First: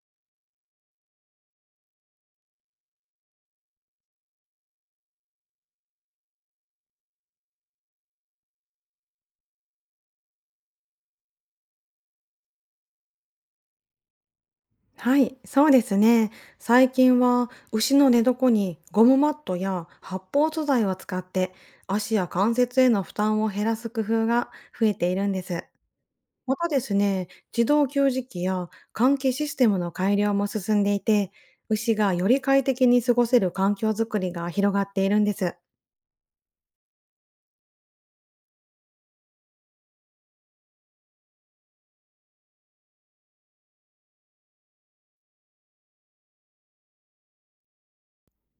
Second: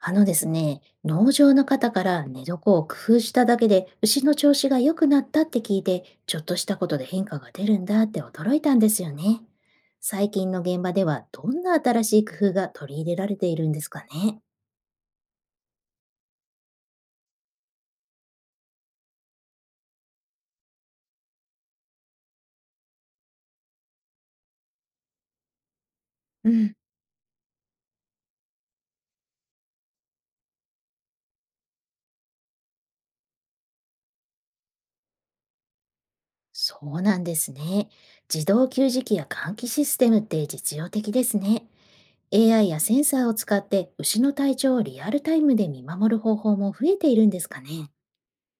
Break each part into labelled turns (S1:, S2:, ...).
S1: あのですね、農場の方から寝床を工夫しただけで牛の調子が良くなったって聞いて、ちょっとしたことで変化が出るんだって驚いたんですよね。最近の現場ではどんな新しい工夫が取り入れられているんですかね。
S2: はい、そうですね。最近は牛の寝床にゴムマットや発泡素材を使って、足や関節への負担を減らす工夫が増えているんです。
S1: う
S2: また
S1: ん、
S2: ですね、自動給餌器や換気システムの改良も進んでいて、牛がより快適に過ごせる環境づくりが広がっているんです。
S1: そうなんですね。自動給餌器や換気システムって実用的ですね。AI やセンサーを使って牛の体調をリアルタイムで見守る方法も増えているんですかね。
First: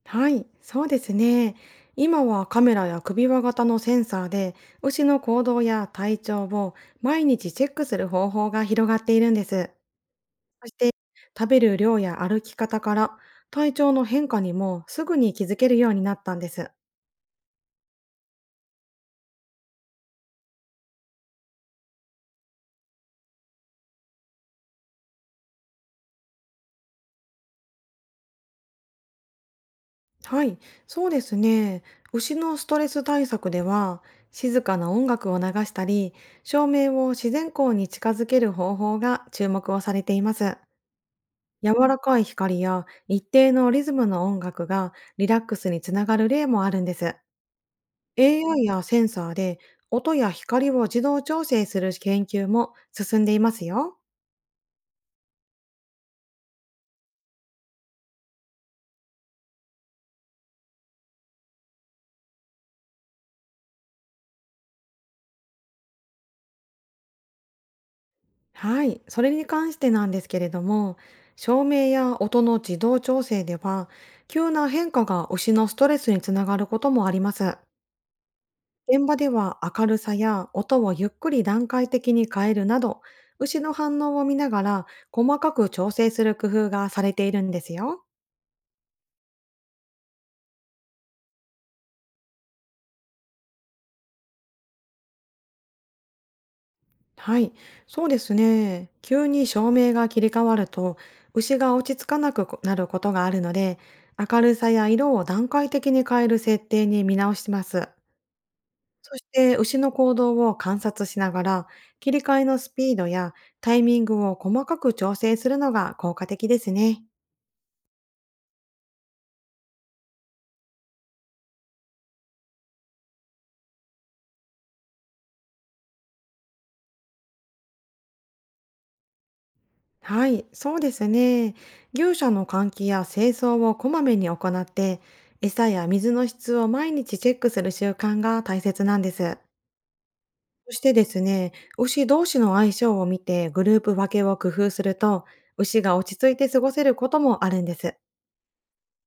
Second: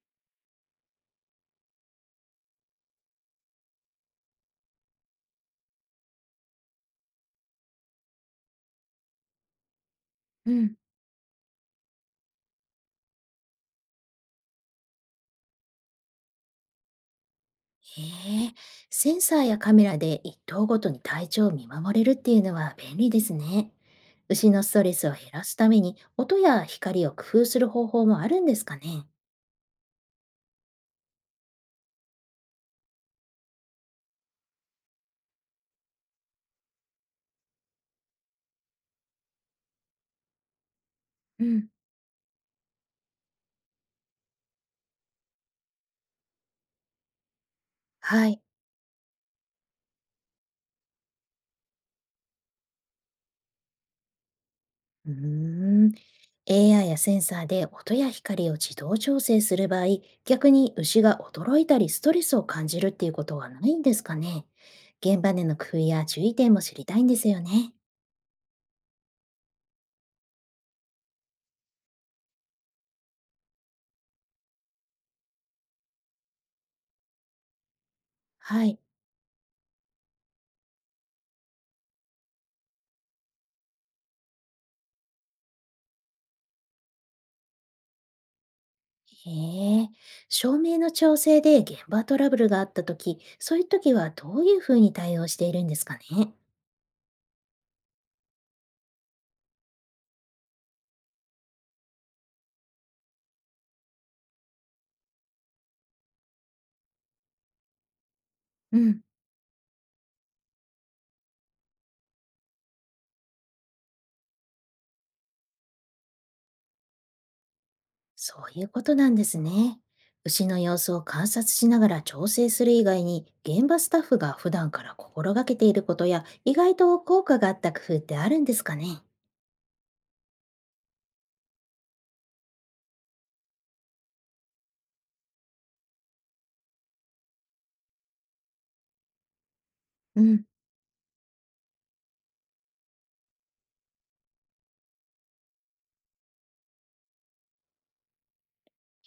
S2: はい、そうですね。今はカメラや首輪型のセンサーで、牛の行動や体調を毎日チェックする方法が広がっているんです。そして、食べる量や歩き方から、体調の変化にもすぐに気づけるようになったんです。
S1: へえ、センサーやカメラで一頭ごとに体調を見守れるっていうのは便利ですね。牛のストレスを減らすために音や光を工夫する方法もあるんですかね。
S2: はい、そうですね。牛のストレス対策では、静かな音楽を流したり、照明を自然光に近づける方法が注目をされています。
S1: うん、
S2: 柔らかい光や一定のリズムの音楽がリラックスにつながる例もあるんです。
S1: はい。
S2: AI やセンサーで音や光を自動調整する研究も進んでいますよ。
S1: うーん。AI やセンサーで音や光を自動調整する場合、逆に牛が驚いたりストレスを感じるっていうことはないんですかね。現場での工夫や注意点も知りたいんですよね。
S2: はい、それに関してなんですけれども、照明や音の自動調整では、急な変化が牛のストレスにつながることもあります。
S1: はい。
S2: 現場では、明るさや音をゆっくり段階的に変えるなど、牛の反応を見ながら細かく調整する工夫がされているんですよ。
S1: へえ、照明の調整で現場トラブルがあったとき、そういうときはどういうふうに対応しているんですかね。
S2: はい、そうですね。急に照明が切り替わると、牛が落ち着かなくなることがあるので、明るさや色を段階的に変える設定に見直します。
S1: うん、
S2: そして、牛の行動を観察しながら、切り替えのスピードやタイミングを細かく調整するのが効果的ですね。
S1: そういうことなんですね。牛の様子を観察しながら調整する以外に、現場スタッフが普段から心がけていることや、意外と効果があった工夫ってあるんですかね。
S2: はい、そうですね。牛舎の換気や清掃をこまめに行って、餌や水の質を毎日チェックする習慣が大切なんです。
S1: うん。
S2: そしてですね、牛同士の相性を見てグループ分けを工夫すると、牛が落ち着いて過ごせることもあるんです。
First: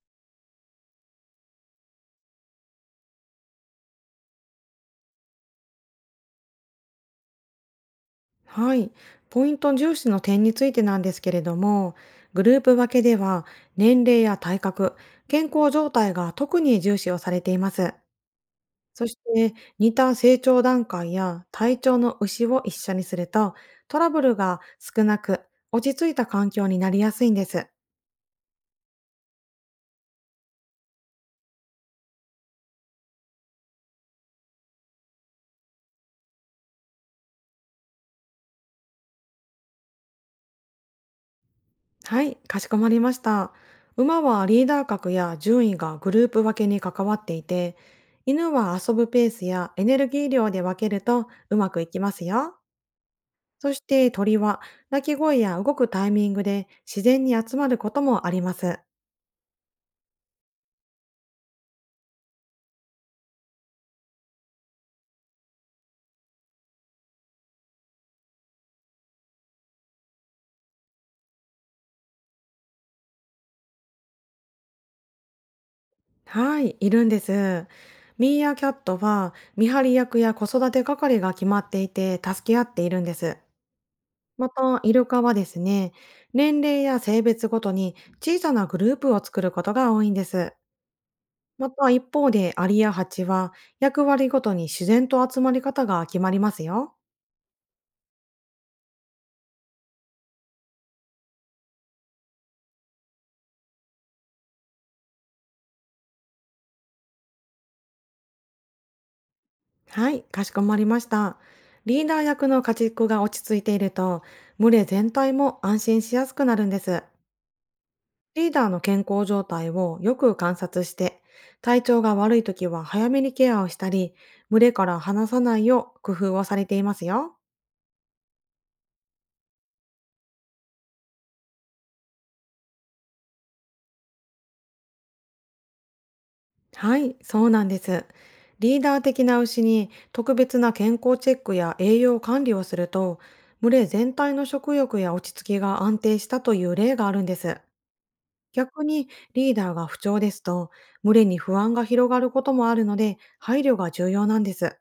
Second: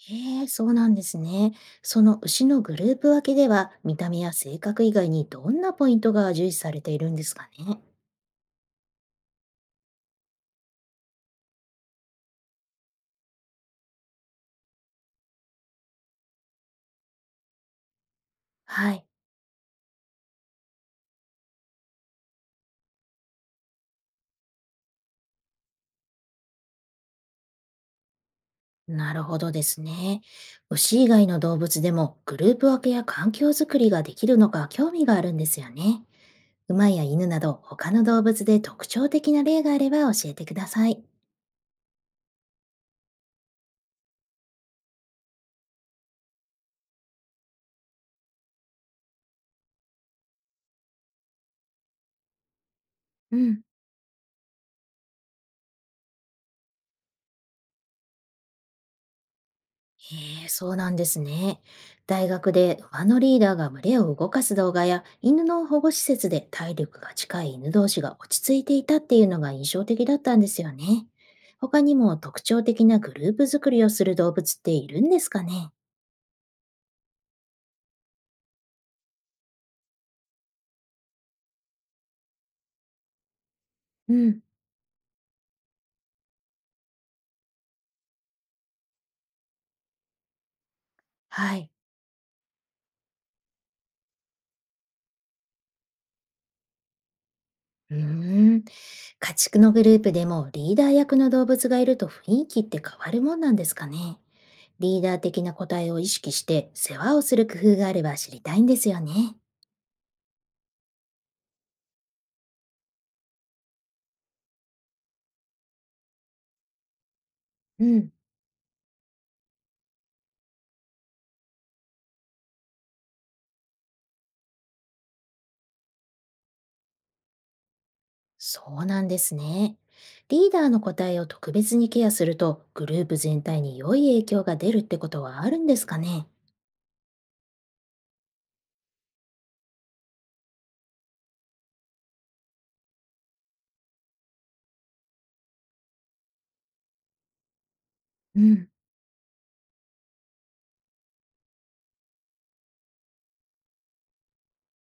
S1: へえ、そうなんですね。その牛のグループ分けでは、見た目や性格以外にどんなポイントが重視されているんですかね。
S2: はい、ポイント重視の点についてなんですけれども、グループ分けでは、年齢や体格、健康状態が特に重視をされています。
S1: は
S2: そ
S1: い。
S2: して、似た成長段階や体調の牛を一緒にすると、トラブルが少なく、落ち着いた環境になりやすいんです。
S1: なるほどですね。牛以外の動物でもグループ分けや環境づくりができるのか興味があるんですよね。馬や犬など他の動物で特徴的な例があれば教えてください。
S2: はい、かしこまりました。馬はリーダー格や順位がグループ分けに関わっていて、犬は遊ぶペースやエネルギー量で分けるとうまくいきますよ。
S1: うん、
S2: そして、鳥は鳴き声や動くタイミングで自然に集まることもあります。
S1: へえ、そうなんですね。大学で馬のリーダーが群れを動かす動画や犬の保護施設で体力が近い犬同士が落ち着いていたっていうのが印象的だったんですよね。他にも特徴的なグループ作りをする動物っているんですかね。
S2: はい、いるんです。ミーアキャットは見張り役や子育て係が決まっていて、助け合っているんです。
S1: うん。
S2: また、イルカはですね、年齢や性別ごとに小さなグループを作ることが多いんです。
S1: は
S2: ま
S1: い。
S2: た一方で、アリやハチは役割ごとに自然と集まり方が決まりますよ。
S1: うーん、家畜のグループでもリーダー役の動物がいると雰囲気って変わるもんなんですかね。リーダー的な個体を意識して世話をする工夫があれば知りたいんですよね。
S2: はい、かしこまりました。リーダー役の家畜が落ち着いていると、群れ全体も安心しやすくなるんです。
S1: うん、
S2: リーダーの健康状態をよく観察して、体調が悪い時は早めにケアをしたり、群れから離さないよう工夫をされていますよ。
S1: そうなんですね。リーダーの個体を特別にケアするとグループ全体に良い影響が出るってことはあるんですかね。
S2: はい、そうなんです。リーダー的な牛に特別な健康チェックや栄養管理をすると、群れ全体の食欲や落ち着きが安定したという例があるんです。
S1: うん、
S2: 逆に、リーダーが不調ですと、群れに不安が広がることもあるので、配慮が重要なんです。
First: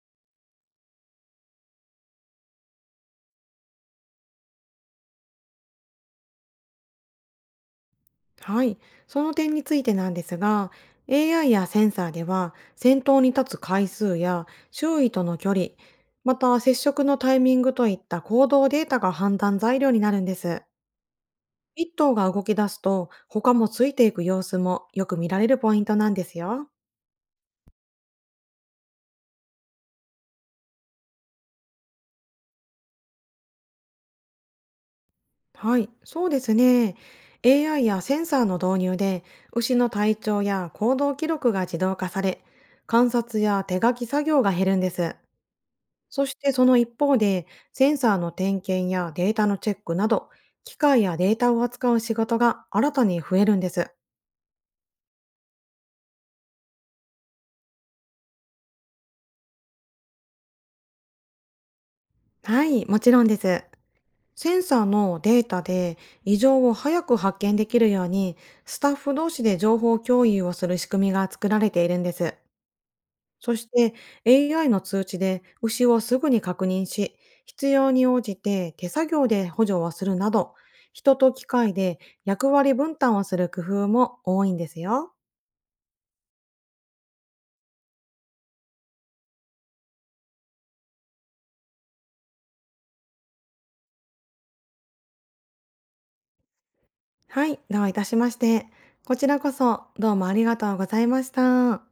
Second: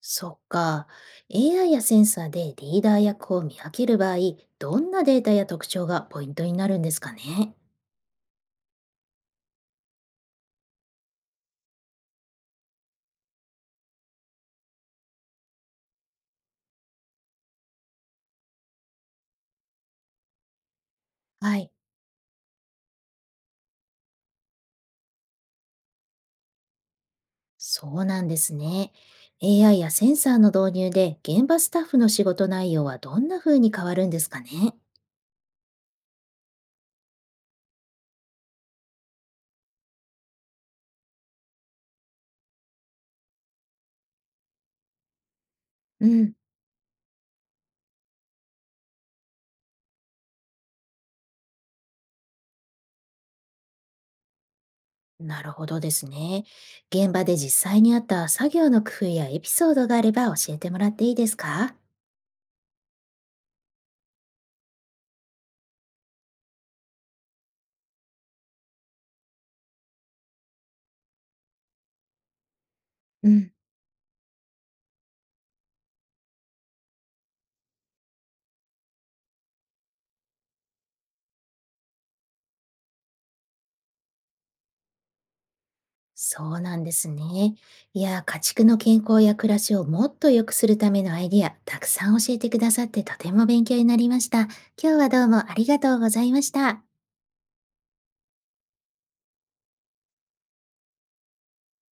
S1: そっか。AI やセンサーでリーダー役を見分ける場合、どんなデータや特徴がポイントになるんですかね。
S2: はい、その点についてなんですが、AI やセンサーでは、先頭に立つ回数や周囲との距離、また接触のタイミングといった行動データが判断材料になるんです。
S1: はい。
S2: 一頭が動き出すと他もついていく様子もよく見られるポイントなんですよ。
S1: そうなんですね。AI やセンサーの導入で現場スタッフの仕事内容はどんな風に変わるんですかね。
S2: はい、そうですね。AI やセンサーの導入で、牛の体調や行動記録が自動化され、観察や手書き作業が減るんです。
S1: う
S2: そし
S1: ん、
S2: て、その一方で、センサーの点検やデータのチェックなど、機械やデータを扱う仕事が新たに増えるんです。
S1: なるほどですね。現場で実際にあった作業の工夫やエピソードがあれば教えてもらっていいですか。
S2: はい、もちろんです。センサーのデータで異常を早く発見できるように、スタッフ同士で情報共有をする仕組みが作られているんです。
S1: うん、
S2: そして、 AI の通知で牛をすぐに確認し、必要に応じて手作業で補助をするなど、人と機械で役割分担をする工夫も多いんですよ。
S1: そうなんですね。いや、家畜の健康や暮らしをもっと良くするためのアイディア、たくさん教えてくださってとても勉強になりました。今日はどうもありがとうございました。
S2: はい、どういたしまして。こちらこそ、どうもありがとうございました。